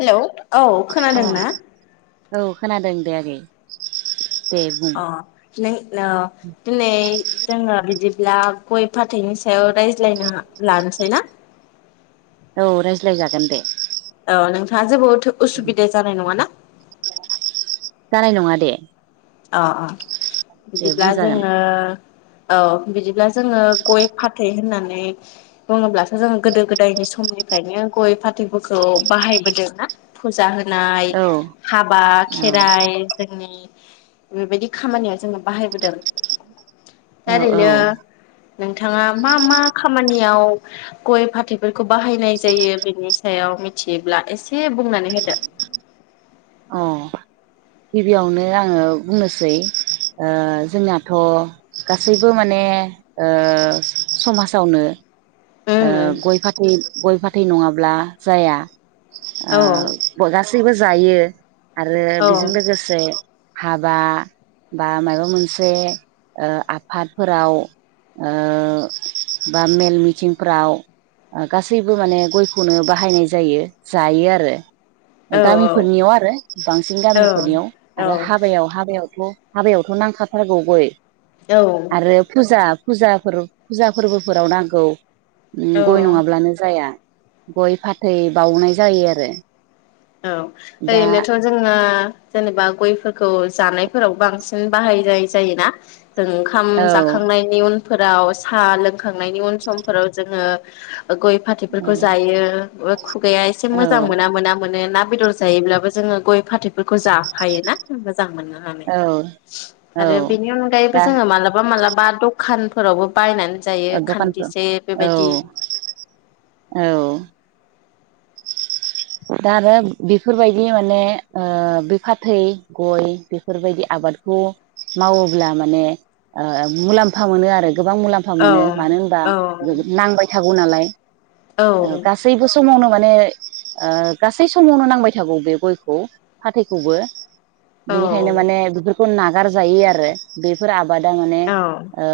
Hello औ अ खोनादों ना? औ खोनादों दे आगै दे बुं अ नों न दिनै जोङो बिदिब्ला गय फाथैनि सायाव रायज्लायनो लानोसै ना? औ रायज्लायजागोन दे। औ नोंथाङा जेबोद थ उसुबिदा जानाय नङा ना? जानाय नङा दे अ अ दे बिदिब्ला बुंजागोन जोङो औ बिदिब्ला जोङो गय फाथै होननानै बुङोब्लाथ' जोंङ गोदो गोदायनि समनिफ्रायनो गय फाथैफोरखौ बाहायबोदों ना फुजा हो नाय औ हाबा औ खेराइ जोंनि बेबायदि खामानिया जोंना बाहायबोदों दा औ ओरैनो नोंथाङा मा मा खामानियाव गय फाथैफोरखौ बाहायनाय जायो बेनि सायाव मिथियोब्ला एसे बुंनानै होदो अ गिबियावनो आङो बुंनोसै ओ जोंनाथ' गासैबो माने ओ समाजावनो ओ उम गय फाथै गय फाथ थै नङाब्ला जाया ओ औ बगास जेबो जायो आरो औ बेजों लोगोसे हाबा बा माबा मोनसे ओ आफादफोराव ओ बा मेल मिथिं फ्राव गासैबो माने गयखौनो बाहायनाय जायो जायो आरो ओ औ गामिफोरनियाव आरो बांसिन औ गामिफोरनियाव आरो हाबायाव हाबायावथ' हाबायावथ' नांखाथारगौ गय औ आरो फुजा फुजाफोराव फुजा फोरबोफोराव नांगौ ओम औ गय नङाब्लानो जाया गय फाथै बाउनाय जायो आरो औ दा ओरैनोथ' जोंओ जेनेबा गयफोरखौ जानायफोराव बांसिन बाहाय जाय जायोना जों ओंखाम औ जाखांनायनि उन फोराव साहा लोंखांनायनि उन समफोराव जोङो गय फाथैफोरखौ जायो ओ खुगाया एसे औ मोजां मोना मोना मोने ना बेदर जायोब्लाबो जोङो गय फाथैफोरखौ जाफायोना होनबा जां मोननो हानाय औ औ आरो बेनि अनगायैबो दा जोङो मालाबा मालाबा बा दखानफोरावबो बायनानै औ जायो खान्दिसे दखानफ्राव बेबायदि औ औ दा आरो बेफोरबायदि माने बे फाथै गय बेफोरबायदि आबादखौ मावोब्ला माने मुलाम्फा मोनो आरो गोबां मुलाम्फा औ मोनो मानो होनबा औ नांबाय थाग बनालाय औ ओ गासैबो समावनो माने ओ गासै समावनो नांबाय थागौ बे गयखौ फाथैखौबो। बिनिखायनो औ माने बि खौ नागार जायै आरो बेफोर आब बादा माने औ ओ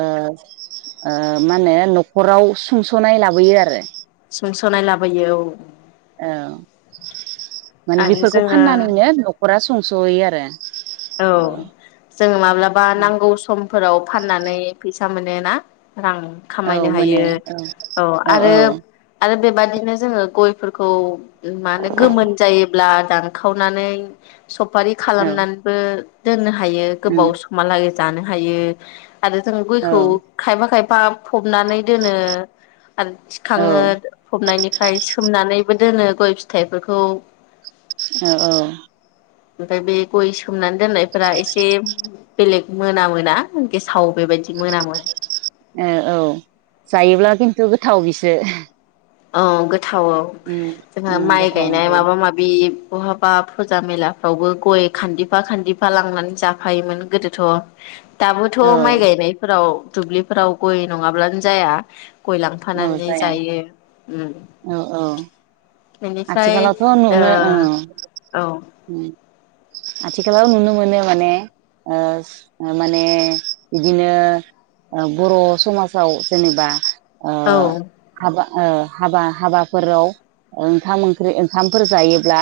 ओ मा होनो न'खराव सुंस'नाय लाबोयो आरो। सोंस'नाय लाबोयो औ। औ माने आरो बेफोरखौ जोङो फाननानैनो नख खरा संस'हैयो आरो औ जोंङो माब्लाबा नांगौ सम फोराव फाननानै फैसा मोनो ना? रां औ खामायनो मोनो हायो औ आरो आरो बेबादिनो जोंङो गय फोरखौ मानो गोमोन जायोब्ला दानखावनानै सफारि औ खालामनान बो दोननो हा हायो उम गोबाव समा लागै जानो हायो आरो जों औ गयखौ खायबा खाय बा फबनानै दोनो आरो औ थिखाङो फबनायनिफ्राय सोमनानैबो दोनो गय फिथाइफोरखौ औ औ ओफ्राय बे गय सोमनानै दोननायफोरा एसे बेलेग मोनामोना गेसाव बेबायदि। मोनामो औ जायोब्ला खिन्थु गोथाव बिसो। औ थावआव उम जोंहा उम माइ गोथाव गायनाय मोनजायो माबा माबि बहाबा फुजा मेलाफ्रावबो गय खान्दिफा खान्दिफा लांनानै जाफायोमोन गोदोथ'। दाबोथ' औ माइ गायनायफोराव दुब्लिफोराव गय नङाब्लानो जाया। गय औ लांफानानै जाया जायो। उम औ औ। बेनिफ्राय आथिखालावथ' नु नो औ ओ औ उम। आथिखालाव नुनो मोनो माने ओ माने बिदिनो बर' समाजाव जेनेबा। ओ औ। हाबा ओ हाबा हाबाफोराव ओंखाम ओंख्रि ओंखामफोर जायोब्ला।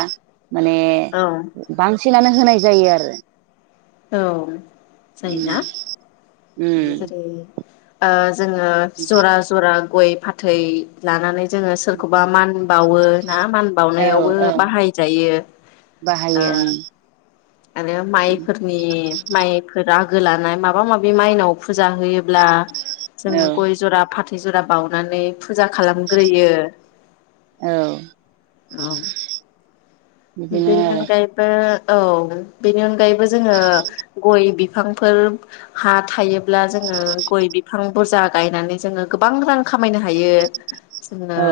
माने औ बां फसेेलानो होनाय जायो आरो। औ जायोना उम उम जेरै आ। जोङो जरा जरा गय फाथै लानानै जोङो सोरखौबा मान बावो। ना मान औ बावनायावबो औ बाहायजायो। बाहायो आरो माइफोरनि। माइफोर आगो लानाय माबा माबि माइनाव फुजा होयोब्ला जोङो ओं गय जरा फाथो जरा बानानै फुजा खालामग्रोयो। औ। औ। बिदिनो बिनि आरो अनगायै बो। औ बेनि अनगायैबो। जोङो गय बि बिफांफोर हा थायोब्ला जोङो गय बिफां बुरजा गायनानै जोङो गोबां रां खामायनो हायो। थायो जोङो औ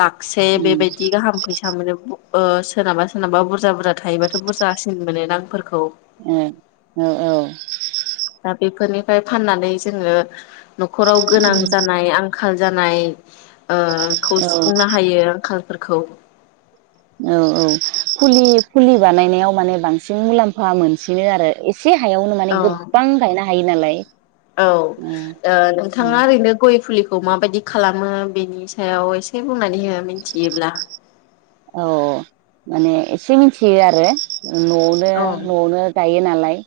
लाखसे उम बेबायदि गाहाम फैसा मोनो। अ। सोरनाबा सोरनाबा बुरजा बुरजा थायोबाथ' बुरजासिन मोनो रां फोरखौ। ओ औ औ। ओमफ्राय फाननानै जोङो। न'खराव गोनां जानाय आं। आंखाल जानाय। ओ खौ औ सुफुंनो हायो आंखाल। फोरखौ। औ औ फुलि फुलि बानायनायाव माने बांसिन मुलाम्फा मोनसिनो आरो इसे। एसे हायावनो माने औ गोबां गायनो हायो नालाय औ ओ उम उम‌। खौ माबायदि खालामो बेनि सायाव एसे बुंनानै हो मिथियोब्ला? औ अ' माने एसे मिथियो आरो। ओ न'आवनो औ न'आवनो गायो नालाय। गाय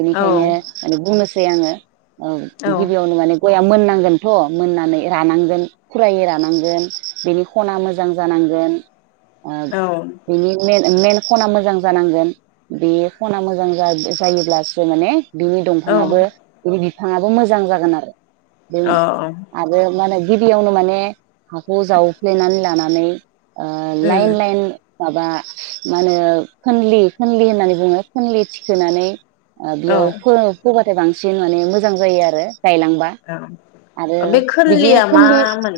बेनिखायनो औ माने बुंनोस सै आङो। औ गिबियावनो माने गया दा मोननांगोनथ' मोननानै रानांगोन खुरायै रानांगोन बेनि खना मोजां जानांगोन। ओ औ बिनि मेन मेन खना मोजां जानांगोन बे खना मोजां जा- जायोब्लासो माने बिनि दंफाङाबो गिदिद फाङाबो मोजां जागोन आरो। दै औ आरो मानै गिबियावनो माने हाखौ जावफ्लेनानै लानानै ओ ओ लाइन उम लाइन माबा मा होनो खोनलि खोनलि होननानै बुङो खोनलि थिखोनानै ओ औ बेयाव फो-फोबा फ्राय बांसिन माने मोजां जायो आरो। गायलांबा औ आरो बे बिदिया खोनलिया खोमलिस मामोन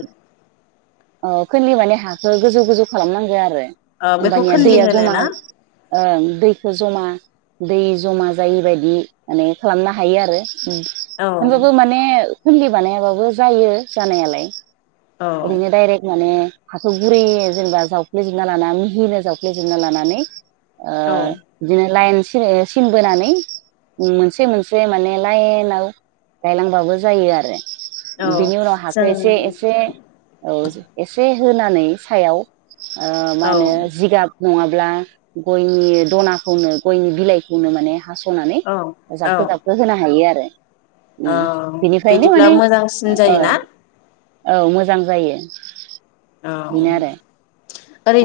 अ' खोनलि माने हाखो गोजौ गोजौ खालामनांगो आरो ओ बेखौ होमबानिया खोनलि दैया होनो जमा ना? ओं दैखो जमा दै जमा जायि बायदि माने खालामनो हायो आरो। उम औ होमबाबो माने खोनलि बानायाबाबो जायो जानायालाय। औ ओरैनो डायरेक माने हाखौ गुरै जेनेबा जावफ्लेेजोबना लाना मिहिनो जावफ्लेेजोबना लानानै। ओ औ बिदिनो लाइन्स सिलेस-सिनबोनानै मोनसे मोनसे माने लाइनाव गायलांबाबो जायो आरो। जों बिनि उनाव हाखो एसे एसे औ एसे होनानै सायाव ओ मा औ होनो जिगाब नङाब्ला गयनि दनाखौनो गयनि बिलाइखौनो माने हास खनानै औ औ जाबखो जाबखो होनो हायो आरो। औ उम बिनिफ्रायनो बिदिब्ला माने मोजांसिन ओ जायोना? औ मोजां जायो औ बेनो आरो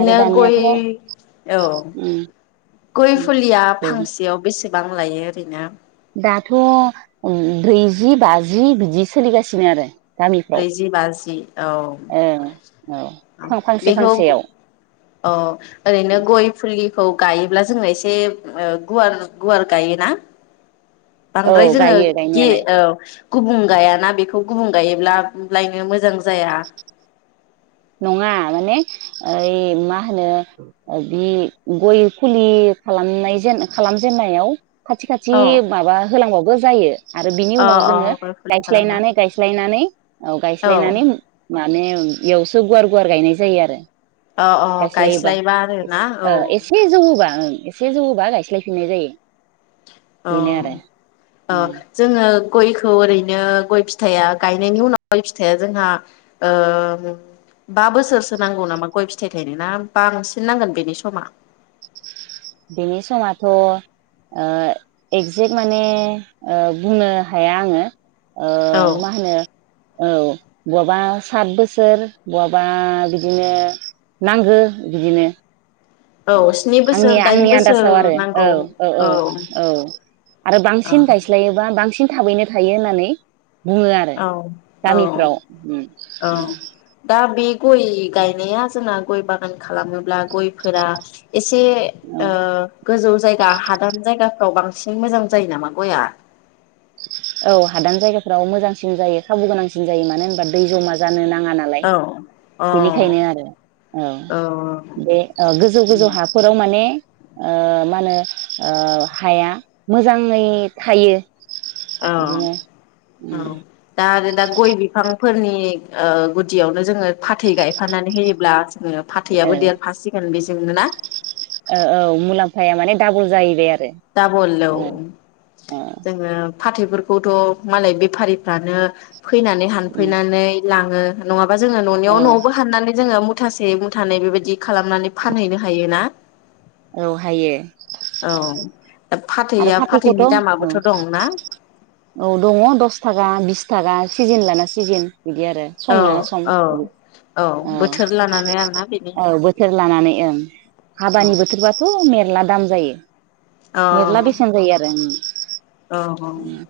आरो दानियाथ' उम गय औ उम गय फुलिया फांसेयाव बेसे बां लायो ओरैनो दाथ उम ब्रैजि बाजि बिदि सोलिगासिनो आरो गामिफ्राव ब्रैजि बाजि औ ओं औ फां फांसे बेखौ फांसेयाव औ ओरैनो गय फुलिखौ गायोब्ला जोंना एसे खायसे गुवार -गुवार गायो ना औ बांद्राय जोङो गायो गे गायनायालाय ओ गुबुं गायाना बेखौ गुबुं गायोब्ला लायनो मोजां जाया नङा माने ओइ मा होनो बि गय फुलि खालामनाय जेन खालामजेननायाव खाथि -खाथि औ माबा होलांबावो बो जायो आरो बिनि अ उनाव जोङो गय फुलि खालामबा गायस्लायनानै -गायस्लायनानै औ गायस्लायनानै माने एवासो ज गुवार- गुवार गायनाय जायो आरो अ अ गायस्लायोबा गायस्लायबा एस आरोना औ एसे जौ होबा ओ एसे जौहोबा गायस्लायफिननाय जायो औ बेनो आरो अ उम जोङो गयखौ ओरैनो गय फिथाइया गायनायनि उनाव गय फिथाइया जोंहा ओ बा बोसोरसो नांगौ नामा गय फिथाइ थायनाय ना बांसिन नांगोन बेनि समा बेनि समाथ' ओ एक्जेक्ट माने ओ बुंनो हाया आङो ओ औ मा होनो औ बहाबा सात बोसोर बहाबा बिदिनो नांगौ बिदिनो औ स्नि आंनि बोसोर दाइन -आंनि बोसोर आन्दासाव आरो औ नांगौ -औ -औ- औ आरो बांसिन गायस्लायोबा बांसिन थाबैनो थायो होननानै बुङो आरो औ गामिफ्राव उम औ उम दा बिख गय गायनाय आजोना गय बागान खालामोब्ला गयफोरा एसे औ ओ गोजौ जायगा हादान जायगाफ्राव बांसिन मोजां जायो नामा गया? औ हादान जायगाफ्राव मोजांसिन जायो खाबु गोनांसिन जायो मानो होनबा दै जमा जानो ना ङा नालाय औ अ बेनिखायनो आरो औ बे गोजौ उम गोजौ हाफोराव माने ओ मानो ओ हाया मोजाङै थायो। औ बिदिनो उम औ दा आरो दा गय बिफांफोरनि ओ गुदियावनो जोङो फाथै गायफानानै होयोब्ला फाथैयाबो देरफासिगोन बेजों जोंनो ना? ओ औ मुलाम्फाया माने डाबल जायैबाय आरो। दाबल औ ओ ओ जोङो फाथैफोरखौथ' मालाय बेफारिफ्रानो फैनानै उम हानफैनानै लाङो नङाब बा जोङो न'नियाव औ न'आवबो हाननानै जोङो मु थासे मुथानै बेबायदि खालामनानै फानहैनो हायो ना। औ हायो। औ दा आरो फाथैया फाथैखौथ' फाथैनि अह दामाबोथ' दंना औ दङ दस थागा बिस थागा जेन लाना सिजेन। बिदि आरो सम औ लाना सम औ औ बोथोर लानानै आरोना बेनि औ बोथोर लानानै ओं औ हाबानि बोथोरबाथ' मेरला दाम जायो। औ मेरला बेसेन जायो आरो औ औ उम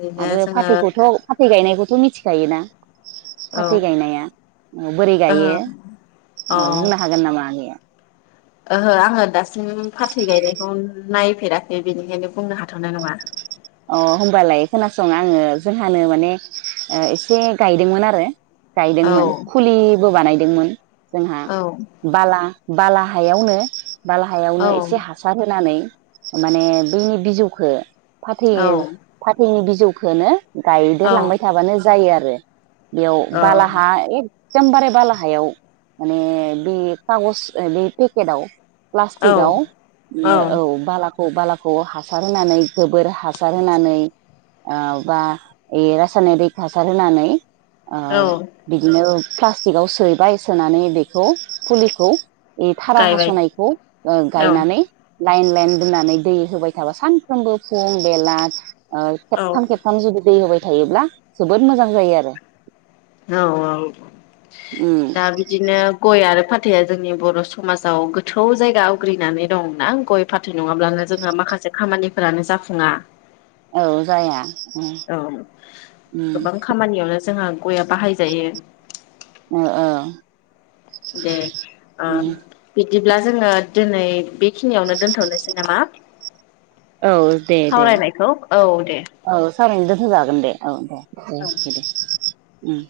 ओरैनो आरो जोङो फाथैखौथ' फाथै गायनायखौथ' मि थिखायोना। औ फाथै गायनाया बोरै गायो ओहो औ ओ बुंनो हागोन नामा आगैया? ओहो आङो दासिम फाथै गायनायखौ नायफेराखै बेनिखायनो बुंनो हाथ'नाय नङा। अह होनोमबालाय खोनासं आङो जोंहानो माने एसे गायदोंमोन आरो औ गायदोंमोन फुलिबो बानाय दोंमोन। जोंहा औ बाला बाला हायावनो बाला औ हायावनो एसे हासार होनानै माने बैनि बिजौखो फाथै औ फाथैनि बिज जौखोनो औ गायदेरलांबाय थाबानो जायो आरो याव बालाहा ए सम्बारे बालाहायाव माने बे खागज बे पेकेटाव औ प्लास्टिकआव इयो औ बाला औ बालाखौ हासार होनानै गोबोर हासार होनानै ओ बा इ रासायनारिक हासार होनानै ओ औ बिदिनो प्लास्टिकआव सैबाय सोनानै बेखौ फुलिखौ इ थारा गायबाय हास'नायखौ ओ औ गायनानै लाइन लाइन दोननानै दै होबाय थाबा सानफ्रोमबो फुं बेला ओ औ खेबथाम खेबथाम जुदि दै होबाय थायोब्ला जोबोद मोजां जायो आरो। औ औ उम दा बिदिनो गय आरो फाथ थैया जोंनि बर' समाजाव गोथौ जायगा आवग्रिनानै दं ना गय फाथै नङाब्लानो जोंङो माखासे खामानिफोरानो जाफुङा। औ जाया। औ गोबां खामानियावनो जोंहा गया बाहायजायो। ओ औ। दे। ओ उम बि दिब्ला जोङो दिनै बेखिनियावनो दोनथ'नोसै नामा? औ दे दे सावरायनायखौ औ दे औ थारैनो दोनथ'जागोन दे। औ दे। उम औ दे दे। उम।